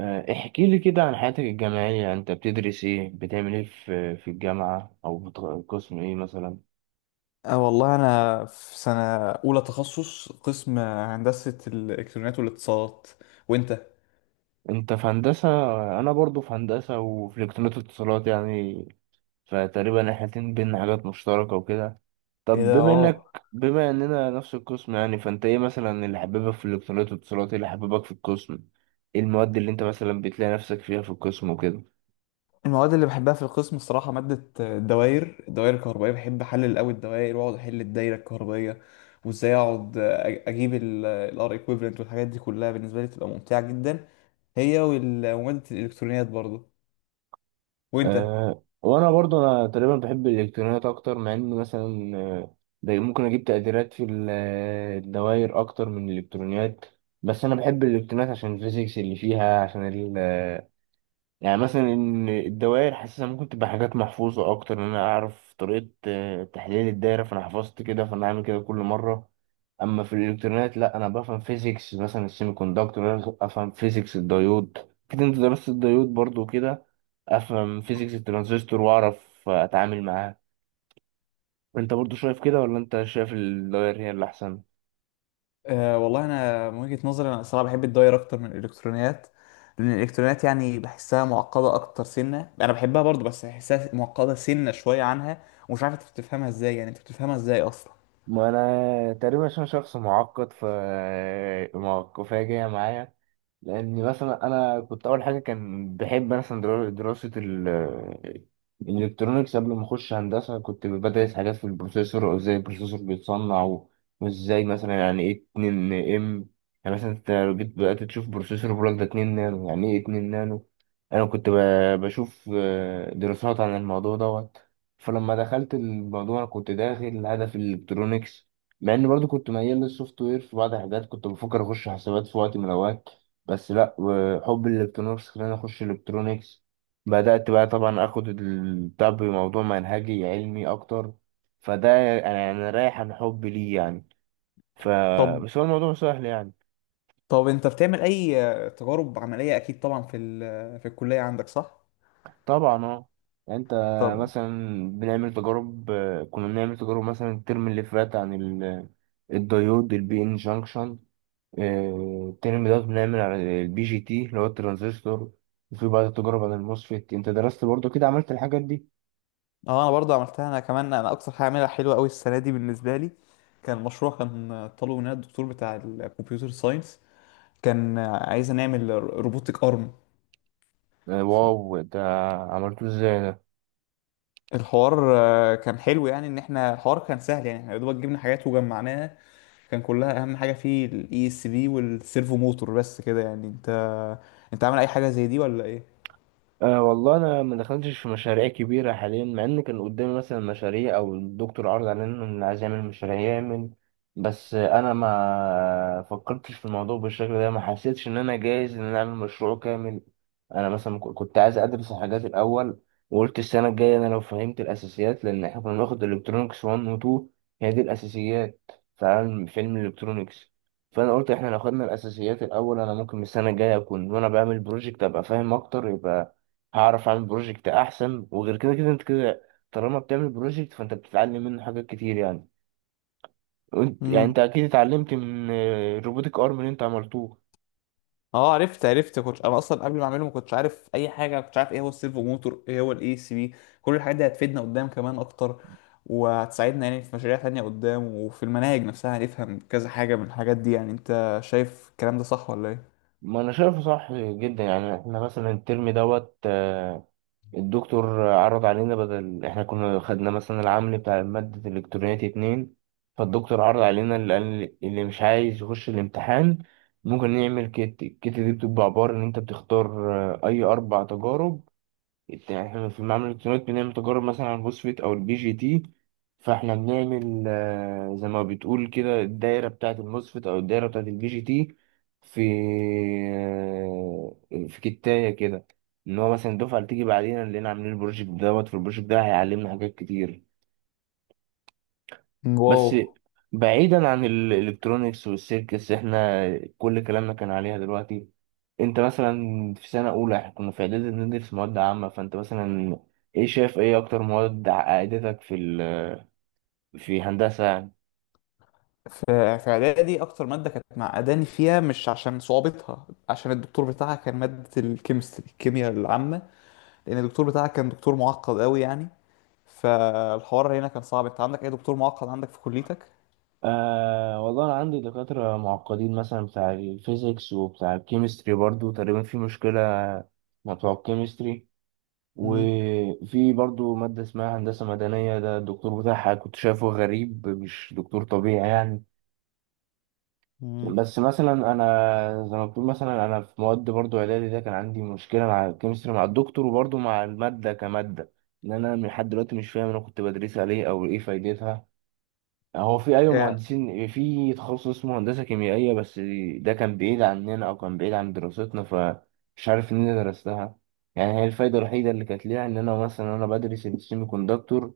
احكي لي كده عن حياتك الجامعية، انت بتدرس ايه، بتعمل ايه في الجامعة او قسم ايه مثلا؟ أه والله أنا في سنة أولى تخصص قسم هندسة الإلكترونيات والاتصالات. وأنت؟ انت في هندسة. انا برضو في هندسة وفي الكترونيات واتصالات يعني، فتقريبا احنا الاتنين بينا حاجات مشتركة وكده. إيه طب ده، اه. بما اننا نفس القسم يعني، فانت ايه مثلا اللي حبيبك في الالكترونيات والاتصالات، ايه اللي حبيبك في القسم، ايه المواد اللي انت مثلا بتلاقي نفسك فيها في القسم وكده؟ المواد اللي بحبها في القسم الصراحة مادة الدوائر الكهربائية. بحب أحلل أوي الدوائر وأقعد أحل الدايرة الكهربائية وإزاي أقعد أجيب ال R equivalent والحاجات دي كلها بالنسبة لي بتبقى ممتعة جدا، هي ومادة الإلكترونيات برضه. وأنت؟ أه، وانا برضو، انا تقريبا بحب الالكترونيات اكتر، مع ان مثلا ده ممكن اجيب تقديرات في الدوائر اكتر من الالكترونيات، بس انا بحب الالكترونيات عشان الفيزيكس اللي فيها، عشان يعني مثلا ان الدوائر حاسسها ممكن تبقى حاجات محفوظه اكتر، ان انا اعرف طريقه تحليل الدايره، فانا حفظت كده فانا هعمل كده كل مره. اما في الالكترونيات لا، انا بفهم فيزيكس مثلا السيمي كوندكتور، انا افهم فيزيكس الديود، كده انت درست الديود برضو كده، افهم فيزيكس الترانزستور واعرف اتعامل معاه. انت برضو شايف كده، ولا انت شايف الدوائر هي اللي احسن؟ أه والله انا من وجهة نظري انا الصراحه بحب الداير اكتر من الالكترونيات، لان الالكترونيات يعني بحسها معقده اكتر. سنه انا بحبها برضو بس بحسها معقده سنه شويه عنها. ومش عارف انت بتفهمها ازاي، يعني انت بتفهمها ازاي اصلا؟ ما انا تقريبا عشان شخص معقد، ف معقفة جاية معايا، لان مثلا انا كنت اول حاجه كان بحب مثلا دراسه الالكترونيكس. قبل ما اخش هندسه كنت بدرس حاجات في البروسيسور وازاي البروسيسور بيتصنع، وازاي مثلا يعني ايه 2 ام، يعني مثلا انت لو جيت بدات تشوف بروسيسور بيقول لك ده 2 نانو، يعني ايه 2 نانو؟ انا كنت بشوف دراسات عن الموضوع دوت. فلما دخلت الموضوع انا كنت داخل هدف الالكترونيكس، مع اني برضو كنت ميال للسوفت وير في بعض الحاجات، كنت بفكر اخش حسابات في وقت من الاوقات، بس لا، وحب الالكترونكس خلاني اخش الكترونكس. بدأت بقى طبعا اخد البتاع بموضوع منهجي علمي اكتر، فده، انا انا رايح عن حب ليه يعني، ف طب بس هو الموضوع سهل يعني. طب انت بتعمل اي تجارب عمليه؟ اكيد طبعا في الكليه عندك، صح؟ طبعا اه. انت طب. مثلا، بنعمل تجارب، كنا بنعمل تجارب مثلا الترم اللي فات عن الديود البي ان جانكشن، الترم ده بنعمل عن البي جي تي اللي هو الترانزستور، وفي بعض التجارب عن الموسفيت. انت درست برضو كده، عملت الحاجات دي؟ اه، انا برضو عملتها. انا كمان انا اكتر حاجه عاملها حلوه قوي السنه دي بالنسبه لي كان مشروع. كان طالبه مننا الدكتور بتاع الكمبيوتر ساينس، كان عايزه نعمل روبوتك ارم. واو، ده عملته ازاي؟ الحوار كان حلو، يعني ان احنا الحوار كان سهل يعني احنا يا دوبك جبنا حاجات وجمعناها. كان كلها اهم حاجه فيه الاي اس بي والسيرفو موتور بس كده. يعني انت عامل اي حاجه زي دي ولا ايه؟ أه والله، انا ما دخلتش في مشاريع كبيره حاليا، مع ان كان قدامي مثلا مشاريع، او الدكتور عرض علينا ان عايز يعمل مشاريع يعمل، بس انا ما فكرتش في الموضوع بالشكل ده، ما حسيتش ان انا جاهز ان انا اعمل مشروع كامل. انا مثلا كنت عايز ادرس الحاجات الاول، وقلت السنه الجايه انا لو فهمت الاساسيات، لان احنا كنا بناخد الكترونكس 1 و 2، هي دي الاساسيات في علم في علم الالكترونكس، فانا قلت احنا لو خدنا الاساسيات الاول، انا ممكن السنه الجايه اكون وانا بعمل بروجكت ابقى فاهم اكتر، يبقى هعرف اعمل بروجكت احسن. وغير كده كده انت كده، طالما بتعمل بروجكت فانت بتتعلم منه حاجات كتير يعني. وانت يعني امم انت اكيد اتعلمت من الروبوتك ارم اللي انت عملتوه. اه، عرفت عرفت. كنت انا اصلا قبل ما اعمله ما كنتش عارف اي حاجه، ما كنتش عارف ايه هو السيرفو موتور، ايه هو الاي سي بي. كل الحاجات دي هتفيدنا قدام كمان اكتر وهتساعدنا يعني في مشاريع تانية قدام، وفي المناهج نفسها هنفهم كذا حاجه من الحاجات دي. يعني انت شايف الكلام ده صح ولا ايه؟ ما انا شايفه صح جدا يعني. احنا مثلا الترم دوت الدكتور عرض علينا، بدل احنا كنا خدنا مثلا العمل بتاع مادة الالكترونيات اتنين، فالدكتور عرض علينا، اللي قال اللي مش عايز يخش الامتحان ممكن نعمل كيت. الكيت دي بتبقى عبارة ان انت بتختار اي اربع تجارب. يعني احنا في معمل الالكترونيات بنعمل تجارب مثلا على الفوسفيت او البي جي تي، فاحنا بنعمل زي ما بتقول كده الدايره بتاعه الموسفيت او الدايره بتاعه البي جي تي. في آه، في كتايه كده، ان هو مثلا الدفعه اللي تيجي بعدين لقينا عاملين البروجكت دوت، في البروجكت ده هيعلمنا حاجات كتير. واو. بس، بعيدا عن الالكترونيكس والسيركس، احنا كل كلامنا كان عليها دلوقتي. انت مثلا في سنة اولى، احنا كنا في اعدادي بندرس مواد عامة، فانت مثلا ايه شايف، ايه اكتر مواد عقدتك في ال... في هندسة يعني؟ في في اعدادي اكتر ماده كانت معقداني فيها مش عشان صعوبتها عشان الدكتور بتاعها، كان ماده الكيمستري الكيمياء العامه. لان الدكتور بتاعها كان دكتور معقد قوي يعني. فالحوار هنا كان صعب. انت عندك اي دكتور معقد عندك في كليتك؟ آه والله، انا عندي دكاترة معقدين مثلا بتاع الفيزيكس وبتاع الكيمستري، برضو تقريبا في مشكلة مع بتوع الكيمستري. مم. وفي برضو مادة اسمها هندسة مدنية، ده الدكتور بتاعها كنت شايفه غريب، مش دكتور طبيعي يعني. مم. بس مثلا انا زي ما بتقول، مثلا انا في مواد برضو اعدادي ده كان عندي مشكله مع الكيمستري، مع الدكتور وبرضو مع الماده كماده. ان انا من لحد دلوقتي مش فاهم انا كنت بدرسها ليه او ايه فايدتها. هو في ايوه yeah. مهندسين في تخصص اسمه هندسه كيميائيه، بس ده كان بعيد عننا او كان بعيد عن دراستنا، فمش عارف ان انا درستها. يعني هي الفايده الوحيده اللي كانت ليها ان انا مثلا انا بدرس السيمي كوندكتور،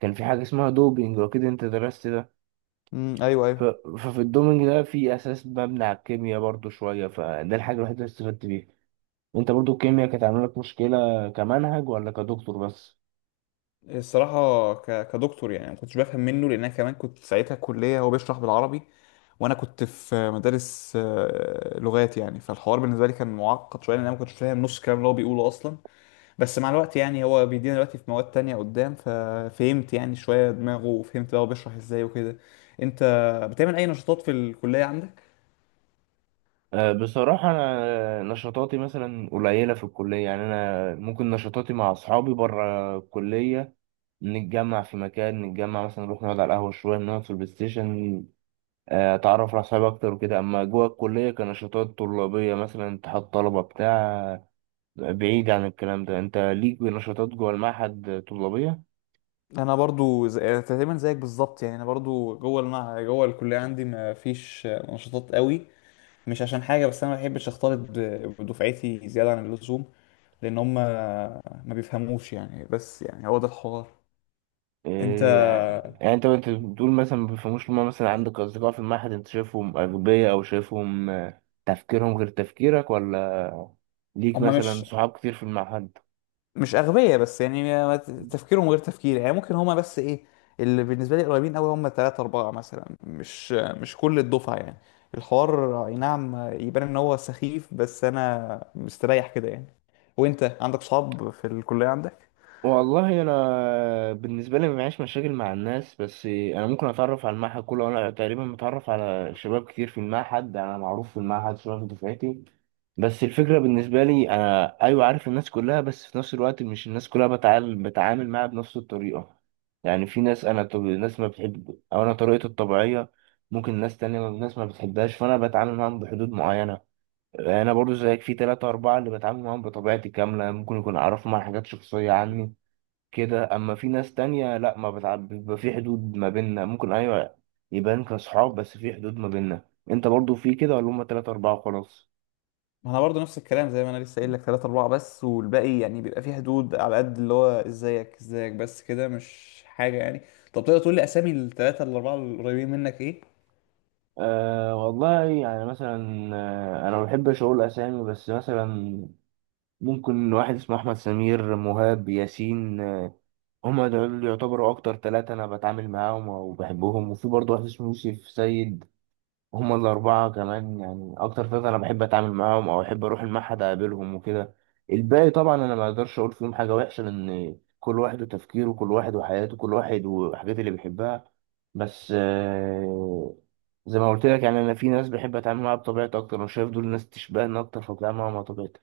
كان في حاجه اسمها دوبينج، واكيد انت درست ده. ايوه، ف- ايوه. ففي الدومينج ده في اساس مبني على الكيمياء برضو شويه، فده الحاجه الوحيده اللي استفدت بيها. انت برضو الكيمياء كانت عامله لك مشكله كمنهج ولا كدكتور بس؟ الصراحه كدكتور يعني ما كنتش بفهم منه، لان انا كمان كنت ساعتها كليه هو بيشرح بالعربي. وانا كنت في مدارس لغات يعني، فالحوار بالنسبه لي كان معقد شويه لان انا ما كنتش فاهم نص الكلام اللي هو بيقوله اصلا. بس مع الوقت يعني هو بيدينا دلوقتي في مواد تانية قدام، ففهمت يعني شوية دماغه وفهمت بقى هو بيشرح ازاي وكده. انت بتعمل اي نشاطات في الكلية عندك؟ أه بصراحه، انا نشاطاتي مثلا قليله في الكليه يعني، انا ممكن نشاطاتي مع اصحابي بره الكليه، نتجمع في مكان، نتجمع مثلا نروح نقعد على القهوه شويه، نقعد في البلاي ستيشن، اتعرف على اصحابي اكتر وكده. اما جوه الكليه كنشاطات طلابيه مثلا اتحاد طلبه بتاع، بعيد عن الكلام ده، انت ليك نشاطات جوه المعهد طلابية؟ انا برضو تقريبا زيك بالظبط. يعني انا برضو جوه جوه الكلية عندي ما فيش نشاطات قوي. مش عشان حاجة، بس أنا ما بحبش أختلط بدفعتي زيادة عن اللزوم. لأن هم ما بيفهموش يعني، بس يعني هو ده الحوار. أنت. إيه يعني انت، انت بتقول مثلا ما بيفهموش، لما مثلا عندك اصدقاء في المعهد انت شايفهم اغبياء، او شايفهم تفكيرهم غير تفكيرك، ولا ليك هم مثلا مش صحاب كتير في المعهد؟ مش أغبياء بس يعني تفكيرهم غير تفكيري. يعني ممكن هما بس إيه اللي بالنسبة لي قريبين أوي هما تلاتة أربعة مثلا، مش كل الدفعة يعني. الحوار أي نعم يبان إن هو سخيف بس أنا مستريح كده يعني. وأنت عندك صحاب في الكلية عندك؟ والله انا بالنسبه لي ما معيش مشاكل مع الناس، بس انا ممكن اتعرف على المعهد كله. انا تقريبا متعرف على شباب كتير في المعهد، انا معروف في المعهد شباب في دفعتي. بس الفكرة بالنسبة لي، أنا أيوة عارف الناس كلها، بس في نفس الوقت مش الناس كلها بتعامل معاها بنفس الطريقة. يعني في ناس أنا طب... ناس ما بتحب أو أنا طريقتي الطبيعية ممكن ناس تانية ناس ما بتحبهاش، فأنا بتعامل معاهم بحدود معينة. يعني أنا برضو زيك، في تلاتة أربعة اللي بتعامل معاهم بطبيعتي كاملة، ممكن يكون أعرفهم عن حاجات شخصية عني كده، أما في ناس تانية لأ، ما بتعب، بيبقى في حدود ما بيننا، ممكن أيوة يبان كأصحاب بس في حدود ما بيننا. أنت برضو في كده، ولا هما تلاتة أربعة وخلاص؟ ما أنا برضه نفس الكلام زي ما أنا لسه قايل لك، تلاتة أربعة بس، والباقي يعني بيبقى فيه حدود على قد اللي هو إزيك إزيك بس كده، مش حاجة يعني. طب تقدر تقول لي أسامي التلاتة الأربعة القريبين منك إيه؟ أه والله يعني مثلا، انا ما بحبش اقول اسامي، بس مثلا ممكن واحد اسمه احمد، سمير، مهاب، ياسين، هما دول يعتبروا اكتر ثلاثة انا بتعامل معاهم وبحبهم، وفي برضه واحد اسمه يوسف سيد. هما الأربعة كمان يعني، أكتر ثلاثة أنا بحب أتعامل معاهم أو أحب أروح المعهد أقابلهم وكده. الباقي طبعا أنا ما أقدرش أقول فيهم حاجة وحشة، لأن كل واحد وتفكيره، كل واحد وحياته، كل واحد والحاجات اللي بيحبها. بس زي ما قلت لك يعني، أنا في ناس بحب أتعامل معاها بطبيعتي أكتر، أنا شايف دول ناس تشبهني أكتر فبتعامل معاهم على طبيعتي.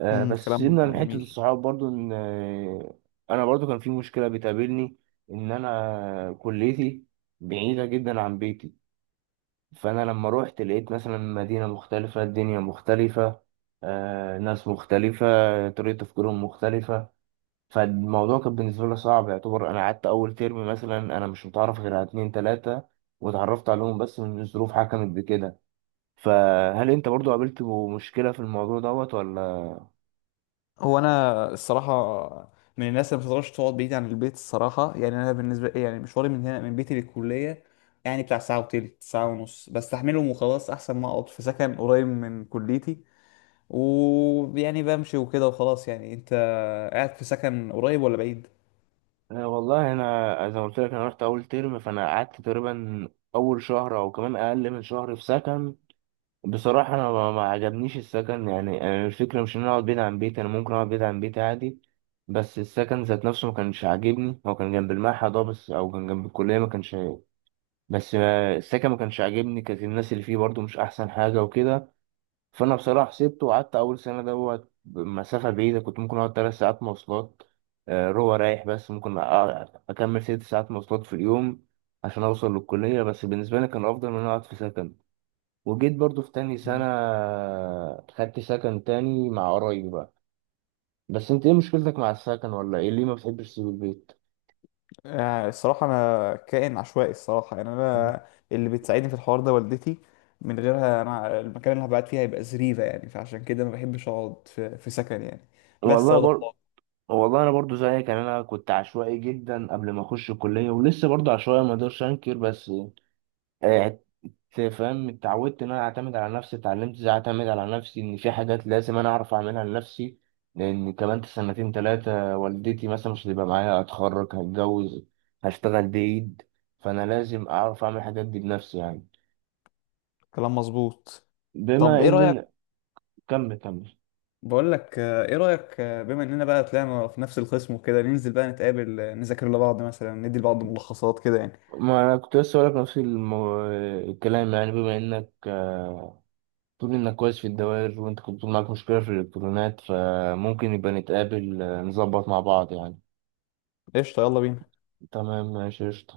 بس كلام سيبنا من حتة جميل. الصحاب. برضو إن أنا برضو كان في مشكلة بتقابلني، إن أنا كليتي بعيدة جدا عن بيتي، فأنا لما روحت لقيت مثلا مدينة مختلفة، الدنيا مختلفة، ناس مختلفة، طريقة تفكيرهم مختلفة، فالموضوع كان بالنسبة لي صعب. يعتبر أنا قعدت أول ترم مثلا أنا مش متعرف غير على اتنين تلاتة، واتعرفت عليهم بس من الظروف حكمت بكده. فهل أنت برضو قابلت مشكلة في الموضوع دوت ولا؟ هو انا الصراحه من الناس اللي ما بتقدرش تقعد بعيد عن البيت الصراحه. يعني انا بالنسبه لي يعني مشواري من هنا من بيتي للكليه يعني بتاع ساعه وتلت ساعه ونص بستحملهم وخلاص، احسن ما اقعد في سكن قريب من كليتي ويعني بمشي وكده وخلاص يعني. انت قاعد في سكن قريب ولا بعيد؟ والله أنا زي ما قلت لك، أنا رحت أول ترم، فأنا قعدت تقريبا أول شهر أو كمان أقل من شهر في سكن. بصراحة أنا ما عجبنيش السكن يعني. أنا الفكرة مش إن أنا أقعد بعيد عن بيتي، أنا ممكن أقعد بعيد عن بيتي عادي، بس السكن ذات نفسه ما كانش عاجبني. هو كان جنب المعهد أه، بس أو كان جنب الكلية، ما كانش عاجبني. بس السكن ما كانش عاجبني، كانت الناس اللي فيه برضو مش أحسن حاجة وكده. فأنا بصراحة سبته، وقعدت أول سنة دوت مسافة بعيدة، كنت ممكن أقعد تلات ساعات مواصلات روح رايح، بس ممكن أكمل ست ساعات مواصلات في اليوم عشان أوصل للكلية، بس بالنسبة لي كان أفضل من إن أنا أقعد في سكن. وجيت برضو في تاني سنة مم. خدت سكن تاني مع قرايبي بقى. بس انت ايه مشكلتك مع السكن، ولا ايه ليه ما بتحبش تسيب البيت؟ الصراحة أنا كائن عشوائي الصراحة. يعني أنا اللي بتساعدني في الحوار ده والدتي، من غيرها أنا المكان اللي هبقى قاعد فيه هيبقى زريبة يعني. فعشان كده ما بحبش أقعد في سكن يعني. بس والله هو ده. بر... والله انا برضو زيك يعني، انا كنت عشوائي جدا قبل ما اخش الكليه، ولسه برضو عشوائي، ما اقدرش انكر، بس آه، فاهم اتعودت ان انا اعتمد على نفسي، اتعلمت ازاي اعتمد على نفسي، ان في حاجات لازم انا اعرف اعملها لنفسي. لان كمان سنتين ثلاثه والدتي مثلا مش هتبقى معايا، اتخرج، هتجوز، هشتغل بعيد، فانا لازم اعرف اعمل الحاجات دي بنفسي يعني. كلام مظبوط. طب بما ايه رأيك. ان، كمل كمل. بقول لك ايه رأيك، بما اننا بقى طلعنا في نفس القسم وكده ننزل بقى نتقابل، نذاكر لبعض مثلا ندي لبعض ملخصات كده يعني؟ ما انا كنت لسه هقولك نفس المو... الكلام يعني، بما انك تقول انك كويس في الدوائر، وانت كنت بتقول معاك مشكله في الالكترونات، فممكن يبقى نتقابل نظبط مع بعض يعني. قشطة، يلا بينا. تمام، ماشي، قشطة.